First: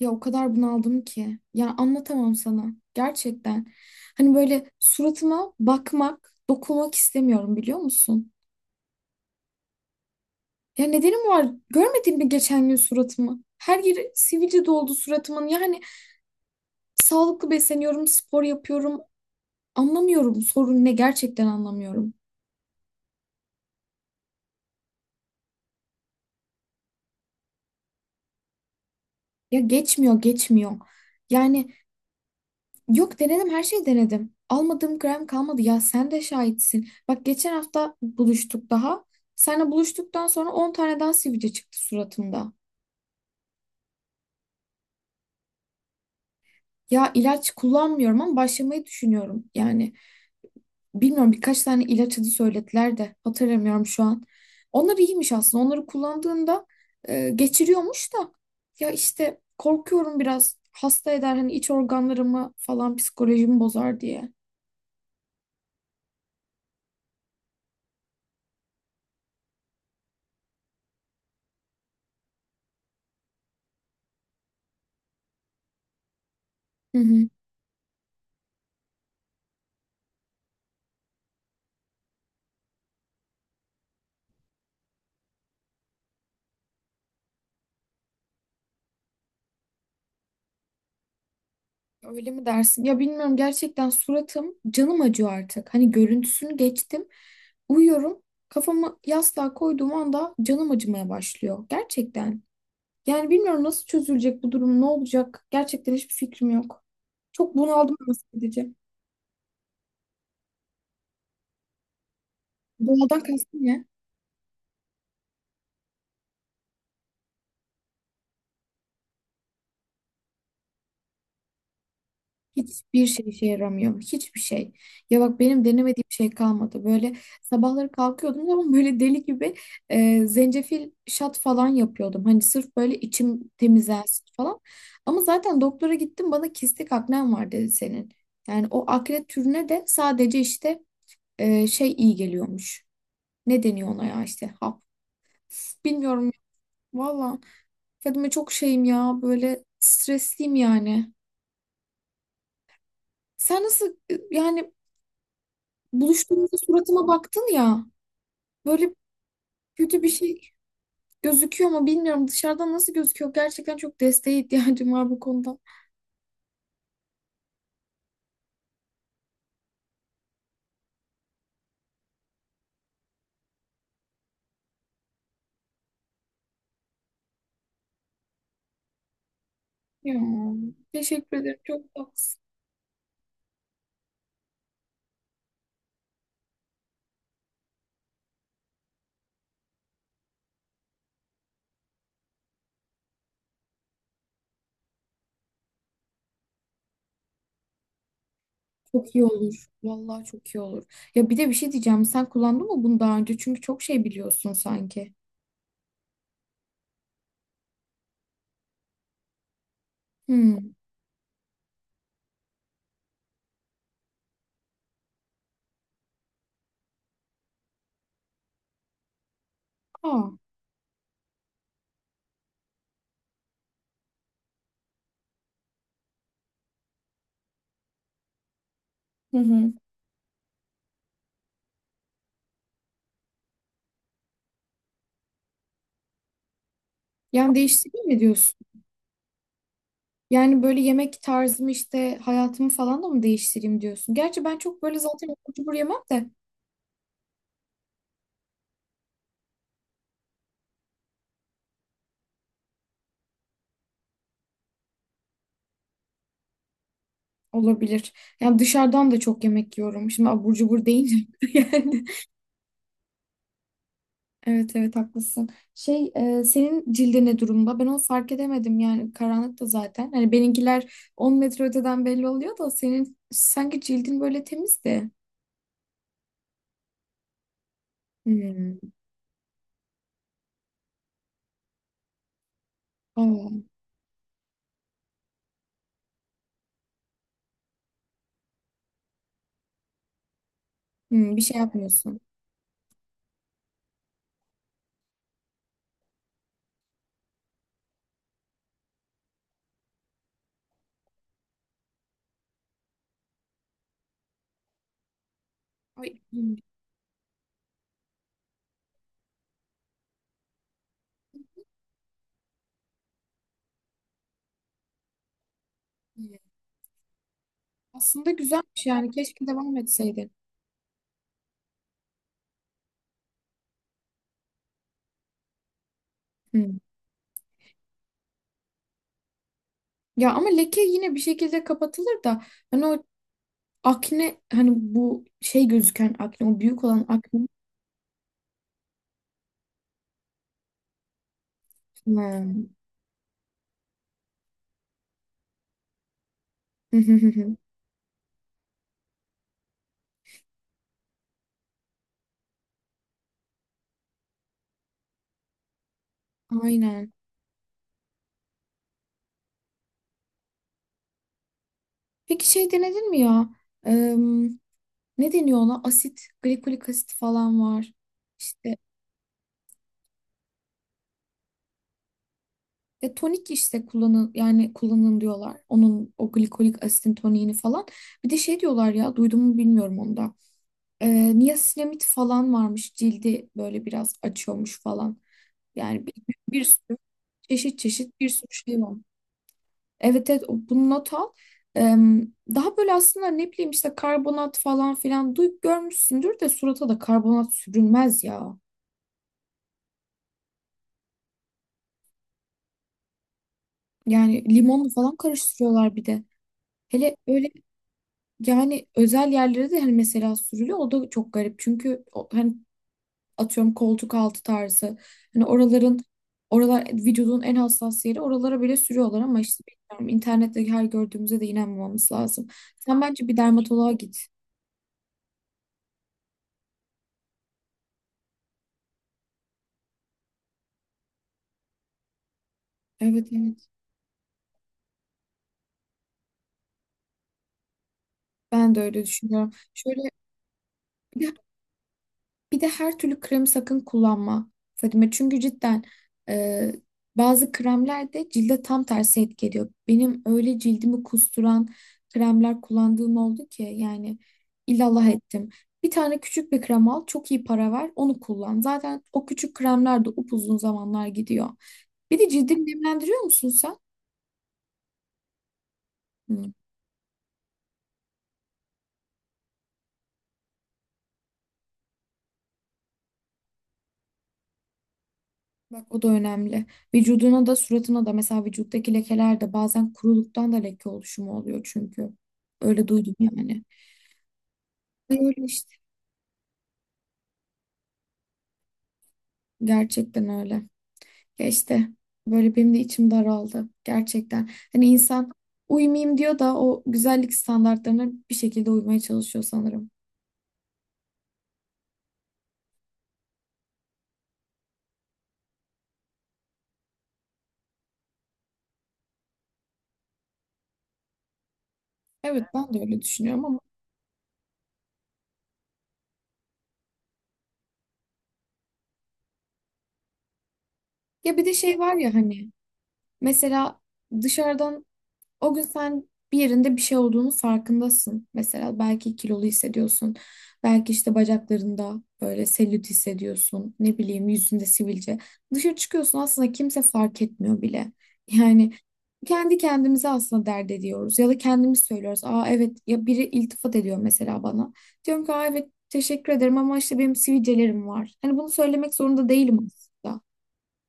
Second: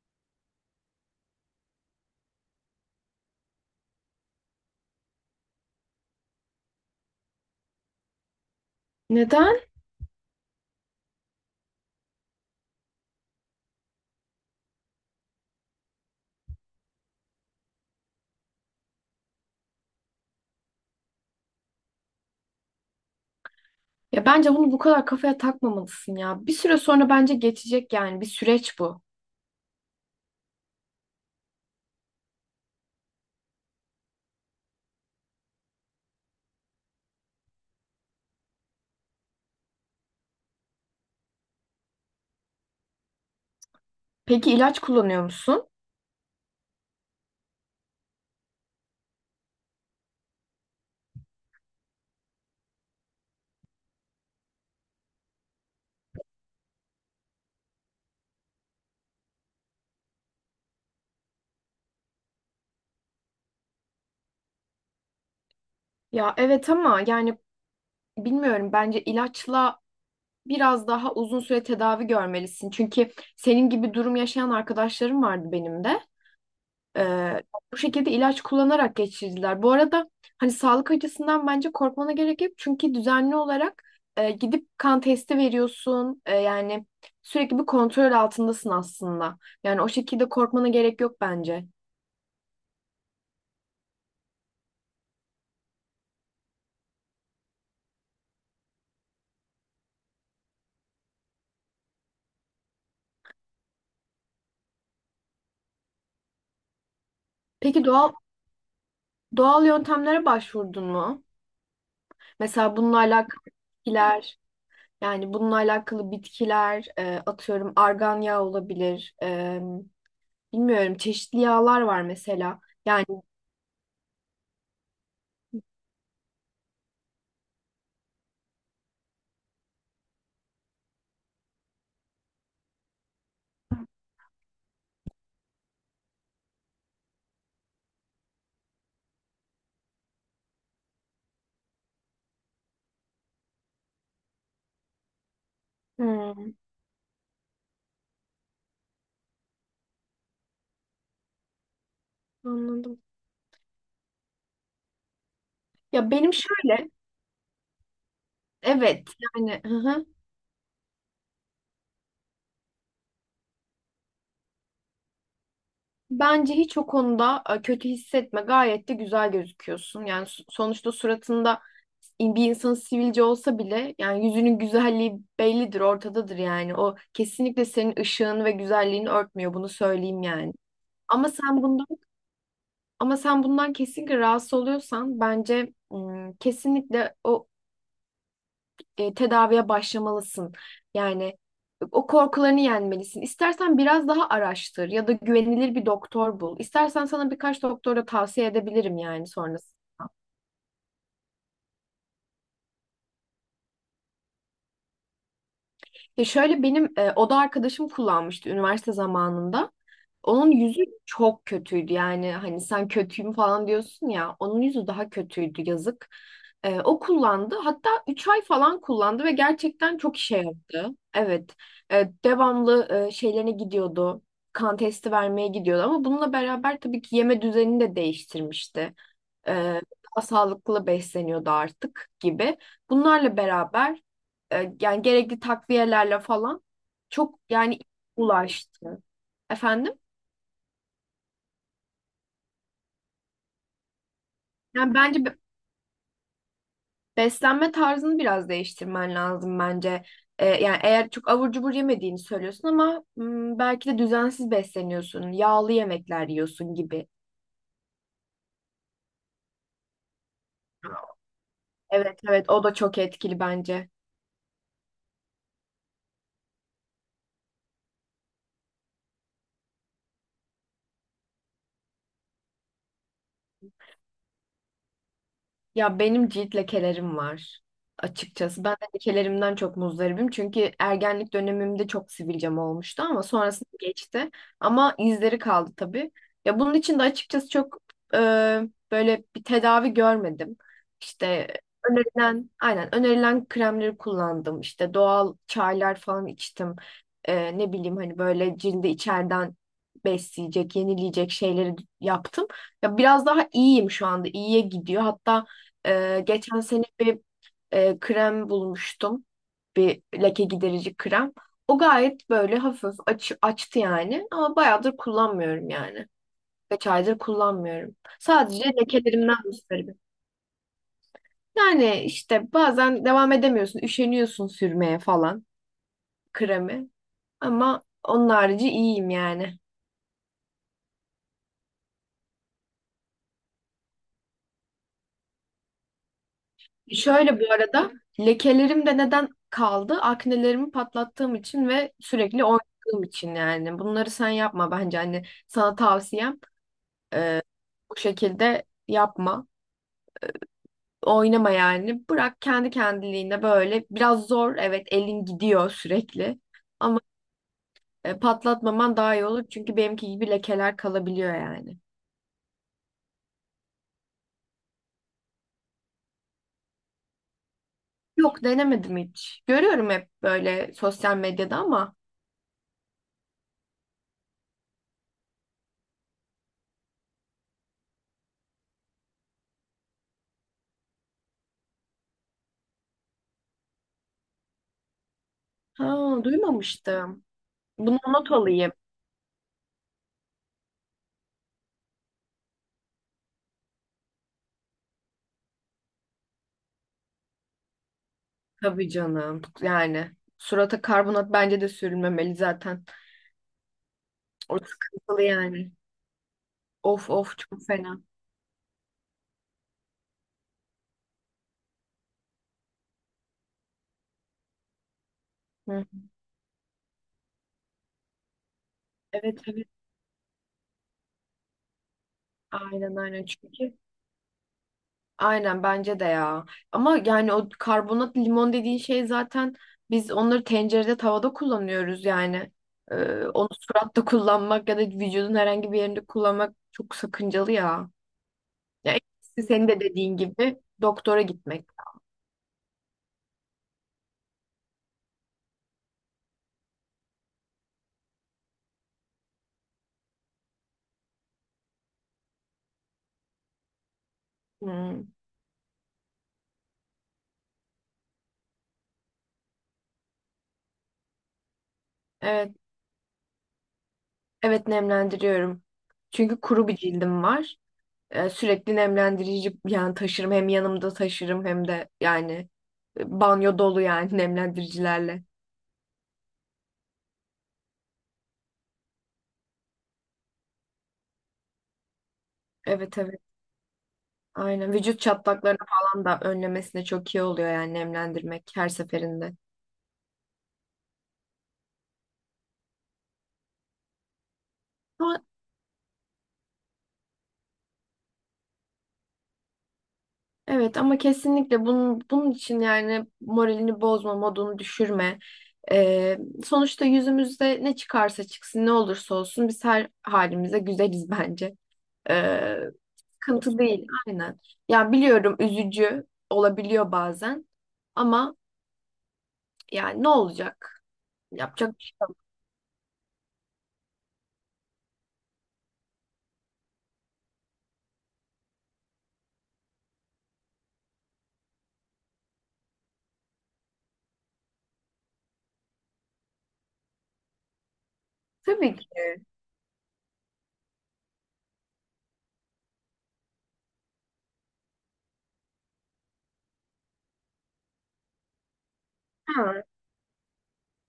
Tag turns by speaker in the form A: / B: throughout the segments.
A: Ya o kadar bunaldım ki. Ya anlatamam sana. Gerçekten. Hani böyle suratıma bakmak, dokunmak istemiyorum biliyor musun?
B: Neden?
A: Ya nedenim var. Görmedin mi geçen gün suratımı? Her yeri sivilce doldu suratımın. Yani sağlıklı besleniyorum, spor yapıyorum. Anlamıyorum sorun ne, gerçekten anlamıyorum.
B: Ya bence bunu bu kadar kafaya takmamalısın ya. Bir süre sonra bence geçecek yani bir süreç bu.
A: Ya geçmiyor, geçmiyor. Yani. Yok, denedim, her şeyi denedim. Almadığım gram kalmadı, ya sen de şahitsin. Bak geçen hafta buluştuk daha. Seninle buluştuktan sonra 10 tane daha sivilce çıktı suratımda.
B: Peki ilaç kullanıyor musun?
A: Ya ilaç kullanmıyorum ama başlamayı düşünüyorum. Yani bilmiyorum, birkaç tane ilaç adı söylediler de hatırlamıyorum şu an. Onlar iyiymiş aslında. Onları kullandığında geçiriyormuş da. Ya işte korkuyorum, biraz hasta eder hani iç organlarımı falan, psikolojimi bozar diye.
B: Ya evet ama yani bilmiyorum bence ilaçla biraz daha uzun süre tedavi görmelisin. Çünkü senin gibi durum yaşayan arkadaşlarım vardı benim de.
A: Hı hı.
B: Ee, Bu şekilde ilaç kullanarak geçirdiler. Bu arada hani sağlık açısından bence korkmana gerek yok. Çünkü düzenli olarak gidip kan testi veriyorsun. E, yani sürekli bir kontrol altındasın aslında. Yani o şekilde korkmana gerek yok bence.
A: Öyle mi dersin? Ya bilmiyorum, gerçekten suratım, canım acıyor artık. Hani görüntüsünü geçtim. Uyuyorum. Kafamı yastığa koyduğum anda canım acımaya başlıyor. Gerçekten. Yani bilmiyorum nasıl çözülecek bu durum, ne olacak? Gerçekten hiçbir fikrim yok. Çok
B: Peki
A: bunaldım,
B: doğal
A: nasıl edeceğim.
B: doğal yöntemlere başvurdun mu? Mesela bununla
A: Bunaldan
B: alakalı
A: kastım ne?
B: bitkiler, yani bununla alakalı bitkiler, atıyorum argan yağı olabilir. E, bilmiyorum çeşitli yağlar var mesela. Yani
A: Hiçbir şey işe yaramıyor. Hiçbir şey. Ya bak, benim denemediğim şey kalmadı. Böyle sabahları kalkıyordum ama böyle deli gibi zencefil şat falan yapıyordum. Hani sırf böyle içim temizlensin falan. Ama zaten doktora gittim, bana kistik aknen var dedi senin. Yani o akne türüne de sadece işte şey iyi geliyormuş. Ne deniyor ona ya, işte hap. Bilmiyorum
B: hmm,
A: valla. Fadime, çok şeyim ya, böyle stresliyim yani.
B: anladım.
A: Sen nasıl, yani
B: Ya benim
A: buluştuğumuzda
B: şöyle,
A: suratıma baktın ya. Böyle
B: evet yani hı
A: kötü
B: hı.
A: bir şey gözüküyor mu bilmiyorum. Dışarıdan nasıl gözüküyor? Gerçekten çok desteğe ihtiyacım var bu konuda.
B: Bence hiç o konuda kötü hissetme. Gayet de güzel gözüküyorsun. Yani sonuçta suratında bir insan sivilce olsa bile yani yüzünün güzelliği bellidir, ortadadır yani. O kesinlikle senin ışığın ve güzelliğini örtmüyor. Bunu
A: Ya,
B: söyleyeyim yani. Ama
A: teşekkür ederim.
B: sen bundan
A: Çok tatlısın.
B: ama sen bundan kesinlikle rahatsız oluyorsan bence kesinlikle o tedaviye başlamalısın. Yani o korkularını yenmelisin. İstersen biraz daha araştır ya da güvenilir bir doktor bul. İstersen sana birkaç doktora tavsiye edebilirim
A: Çok iyi
B: yani
A: olur.
B: sonrasında.
A: Vallahi çok iyi olur. Ya bir de bir şey diyeceğim. Sen kullandın mı bunu daha önce? Çünkü çok şey biliyorsun sanki.
B: Ya şöyle benim oda arkadaşım kullanmıştı üniversite zamanında. Onun
A: Hmm.
B: yüzü çok kötüydü yani hani sen kötüyüm falan diyorsun ya onun yüzü daha kötüydü yazık. O kullandı hatta 3 ay falan kullandı ve gerçekten çok
A: Aa.
B: işe yaradı. Evet. Devamlı şeylerine gidiyordu, kan testi vermeye gidiyordu ama bununla beraber tabii ki yeme düzenini de değiştirmişti.
A: Hı hı.
B: Ee, Daha sağlıklı besleniyordu artık gibi. Bunlarla beraber yani gerekli takviyelerle falan çok
A: Yani
B: yani
A: değiştireyim mi diyorsun?
B: ulaştı. Efendim?
A: Yani böyle yemek tarzımı, işte hayatımı falan da mı değiştireyim diyorsun? Gerçi ben çok
B: Yani
A: böyle
B: bence
A: zaten abur cubur yemem de.
B: beslenme tarzını biraz değiştirmen lazım bence. Yani eğer çok abur cubur yemediğini söylüyorsun ama hmm, belki de düzensiz besleniyorsun, yağlı yemekler yiyorsun gibi.
A: Olabilir. Yani dışarıdan da çok yemek yiyorum. Şimdi abur cubur deyince yani.
B: Evet evet o da çok etkili bence.
A: Evet evet, haklısın. Şey, senin cildi ne durumda? Ben onu fark edemedim yani, karanlıkta zaten. Hani benimkiler 10 metre öteden belli oluyor da senin sanki cildin böyle temizdi.
B: Ya benim cilt lekelerim var açıkçası. Ben
A: Hmm.
B: de lekelerimden çok muzdaribim. Çünkü ergenlik dönemimde çok sivilcem olmuştu ama
A: Aa,
B: sonrasında geçti. Ama izleri kaldı tabii. Ya bunun için de açıkçası çok e, böyle bir tedavi görmedim.
A: bir
B: İşte
A: şey yapmıyorsun.
B: önerilen, aynen önerilen kremleri kullandım. İşte doğal çaylar falan içtim. E, ne bileyim hani böyle cildi içeriden besleyecek, yenileyecek şeyleri yaptım. Ya biraz daha iyiyim şu anda. İyiye gidiyor. Hatta
A: Ay, hmm.
B: geçen sene bir krem bulmuştum. Bir leke giderici krem. O gayet böyle hafif açtı yani. Ama bayağıdır kullanmıyorum yani.
A: Hmm.
B: Kaç aydır kullanmıyorum.
A: Aslında
B: Sadece
A: güzelmiş yani,
B: lekelerimden
A: keşke devam
B: müsteribim.
A: etseydin.
B: Yani işte bazen devam edemiyorsun. Üşeniyorsun sürmeye falan
A: Hmm.
B: kremi. Ama onun harici iyiyim yani.
A: Ya ama leke yine bir şekilde kapatılır da, hani o akne, hani bu şey gözüken akne, o büyük olan akne.
B: Şöyle bu arada lekelerim de neden kaldı? Aknelerimi patlattığım için ve sürekli
A: Hmm.
B: oynadığım için yani. Bunları sen yapma bence hani sana tavsiyem bu şekilde yapma. Oynama yani. Bırak kendi kendiliğine böyle. Biraz zor evet elin gidiyor sürekli. Ama
A: Aynen.
B: patlatmaman daha iyi olur çünkü benimki gibi lekeler kalabiliyor yani.
A: Peki şey denedin mi ya? Eee, Ne deniyor ona? Asit, glikolik asit falan var.
B: Yok
A: İşte
B: denemedim hiç. Görüyorum hep böyle sosyal medyada ama
A: tonik işte, kullanın yani kullanın diyorlar. Onun, o glikolik asitin toniğini falan. Bir de şey diyorlar ya, duydum mu bilmiyorum onu da. Niasinamid falan varmış. Cildi böyle biraz açıyormuş falan. Yani bir,
B: ha,
A: bir sürü
B: duymamıştım.
A: çeşit
B: Bunu
A: çeşit bir
B: not
A: sürü
B: alayım.
A: şey var. Evet evet, bunu not al. Em, Daha böyle aslında, ne bileyim, işte karbonat falan filan duyup görmüşsündür de, surata da karbonat sürülmez ya.
B: Tabii canım. Yani surata karbonat bence de sürülmemeli zaten.
A: Yani
B: O
A: limonlu falan
B: sıkıntılı yani.
A: karıştırıyorlar bir de.
B: Of
A: Hele
B: of
A: öyle
B: çok fena.
A: yani, özel yerlere de hani mesela sürülüyor, o da çok garip. Çünkü hani, atıyorum koltuk altı tarzı, hani
B: Hı.
A: oralar vücudun en hassas yeri, oralara bile sürüyorlar.
B: Evet
A: Ama işte
B: evet.
A: bilmiyorum, internette her gördüğümüze de inanmamamız lazım.
B: Aynen
A: Sen
B: aynen
A: bence bir
B: çünkü.
A: dermatoloğa git.
B: Aynen bence de ya. Ama yani o karbonat limon dediğin şey zaten biz onları tencerede tavada kullanıyoruz yani. Ee,
A: Evet
B: Onu
A: evet.
B: suratta kullanmak ya da vücudun herhangi bir yerinde kullanmak çok sakıncalı ya.
A: Ben de
B: Ya en
A: öyle
B: iyisi
A: düşünüyorum.
B: senin de
A: Şöyle
B: dediğin gibi doktora
A: bir de,
B: gitmek.
A: bir de her türlü kremi sakın kullanma Fadime. Çünkü cidden e, bazı kremler de cilde tam tersi etki ediyor. Benim öyle cildimi kusturan kremler kullandığım oldu ki yani,
B: Hmm.
A: illallah ettim. Bir tane küçük bir krem al, çok iyi para ver, onu kullan. Zaten o küçük kremler de upuzun zamanlar gidiyor. Bir de
B: Evet,
A: cildini nemlendiriyor musun sen?
B: evet nemlendiriyorum. Çünkü kuru bir cildim var. Sürekli nemlendirici yani taşırım hem yanımda taşırım hem de yani banyo dolu yani nemlendiricilerle.
A: Bak o da önemli. Vücuduna da suratına da, mesela vücuttaki lekeler de bazen kuruluktan, da leke oluşumu oluyor çünkü. Öyle
B: Evet
A: duydum
B: evet.
A: yani.
B: Aynen vücut
A: Öyle
B: çatlaklarını
A: işte.
B: falan da önlemesine çok iyi oluyor yani nemlendirmek her seferinde.
A: Gerçekten öyle. Ya işte böyle benim de içim daraldı. Gerçekten. Hani
B: Ama,
A: insan, uyumayayım diyor da o güzellik standartlarına bir şekilde uymaya çalışıyor sanırım.
B: evet ama kesinlikle bunun için yani moralini bozma, modunu düşürme. Ee, Sonuçta yüzümüzde ne çıkarsa çıksın ne olursa olsun biz her halimize güzeliz bence.
A: Evet,
B: Ee,
A: ben de öyle düşünüyorum
B: Sıkıntı
A: ama
B: değil aynen. Ya biliyorum üzücü olabiliyor bazen ama yani ne olacak?
A: ya bir de
B: Yapacak
A: şey
B: bir
A: var
B: şey-
A: ya, hani mesela dışarıdan. O gün sen bir yerinde bir şey olduğunu farkındasın. Mesela belki kilolu hissediyorsun. Belki işte bacaklarında böyle selülit hissediyorsun. Ne bileyim, yüzünde sivilce. Dışarı çıkıyorsun, aslında kimse fark etmiyor bile. Yani
B: tabii ki.
A: kendi kendimize aslında dert ediyoruz. Ya da kendimiz söylüyoruz. Aa evet, ya biri iltifat ediyor mesela bana. Diyorum ki, aa evet teşekkür ederim ama işte benim sivilcelerim var. Hani bunu söylemek zorunda değilim
B: Ha.
A: aslında.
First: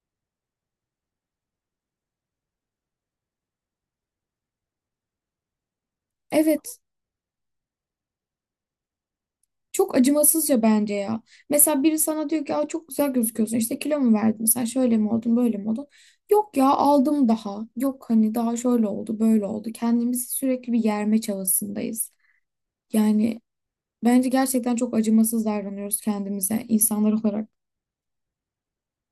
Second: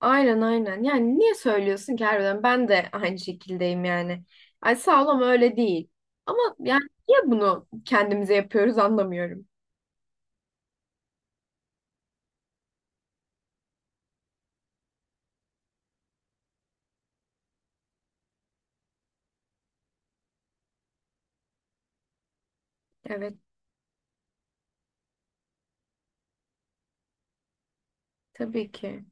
B: Aynen aynen. Yani niye söylüyorsun ki harbiden? Ben de aynı şekildeyim yani. Ay sağ ol ama öyle değil. Ama
A: Evet.
B: yani niye bunu kendimize yapıyoruz anlamıyorum.
A: Çok acımasızca bence ya. Mesela biri sana diyor ki, aa, çok güzel gözüküyorsun. İşte kilo mu verdin? Sen şöyle mi oldun, böyle mi oldun? Yok ya, aldım daha. Yok hani daha şöyle oldu, böyle oldu. Kendimizi sürekli bir yerme çabasındayız.
B: Evet
A: Yani bence gerçekten çok acımasız davranıyoruz kendimize, insanlar olarak.
B: tabii ki.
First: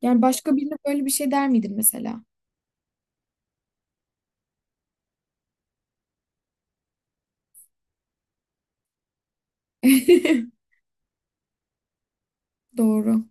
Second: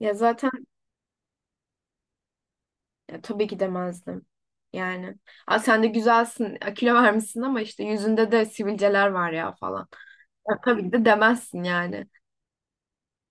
B: Ya
A: Yani başka
B: zaten
A: birine böyle bir şey der miydin mesela?
B: ya tabii ki demezdim. Yani. Aa, sen de güzelsin. Ya kilo vermişsin ama işte yüzünde de sivilceler var ya falan. Ya, tabii ki de demezsin yani.
A: Doğru.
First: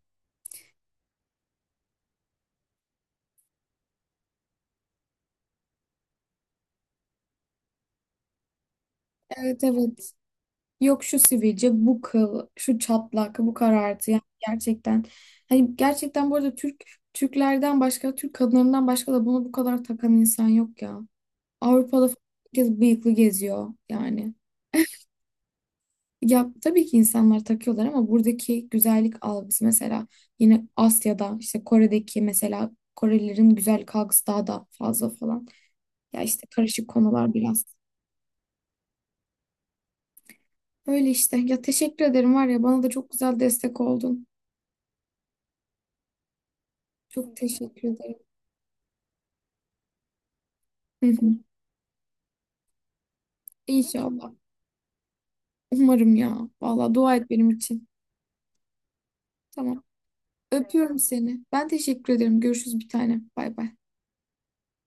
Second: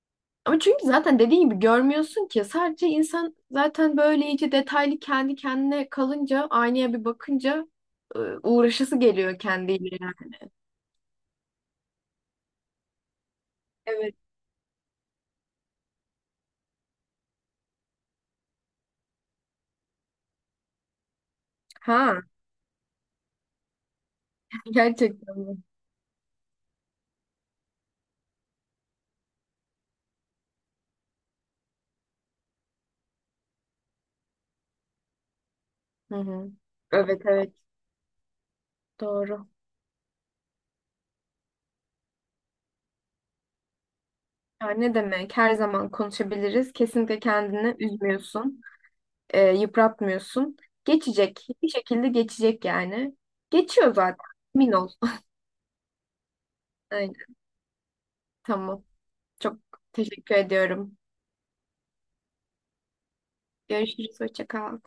B: Ama çünkü zaten dediğin gibi görmüyorsun ki. Sadece insan zaten böyle iyice detaylı kendi kendine kalınca, aynaya bir bakınca uğraşası geliyor
A: Evet
B: kendiyle.
A: evet.
B: Yani.
A: Yok şu sivilce, bu kıl, şu çatlak, bu karartı.
B: Evet.
A: Yani gerçekten, hani gerçekten, bu arada Türklerden başka, Türk kadınlarından başka da bunu bu kadar takan insan yok ya. Avrupa'da falan
B: Ha,
A: herkes bıyıklı geziyor yani.
B: gerçekten mi?
A: Ya tabii ki insanlar takıyorlar, ama buradaki güzellik algısı mesela, yine Asya'da işte Kore'deki, mesela Korelilerin güzellik algısı daha da fazla falan.
B: Hı
A: Ya işte
B: hı.
A: karışık
B: Evet
A: konular
B: evet
A: biraz.
B: doğru.
A: Öyle işte. Ya teşekkür ederim, var ya bana da çok güzel destek oldun.
B: Ya ne demek? Her zaman konuşabiliriz. Kesinlikle
A: Çok
B: kendini
A: teşekkür ederim.
B: üzmüyorsun, yıpratmıyorsun.
A: Hı hı.
B: Geçecek. Bir şekilde geçecek yani. Geçiyor zaten.
A: İnşallah.
B: Emin ol.
A: Umarım ya. Vallahi dua et
B: Aynen.
A: benim için.
B: Tamam. Çok
A: Tamam.
B: teşekkür ediyorum.
A: Öpüyorum seni. Ben teşekkür ederim. Görüşürüz bir tane. Bay bay.
B: Görüşürüz. Hoşça kal.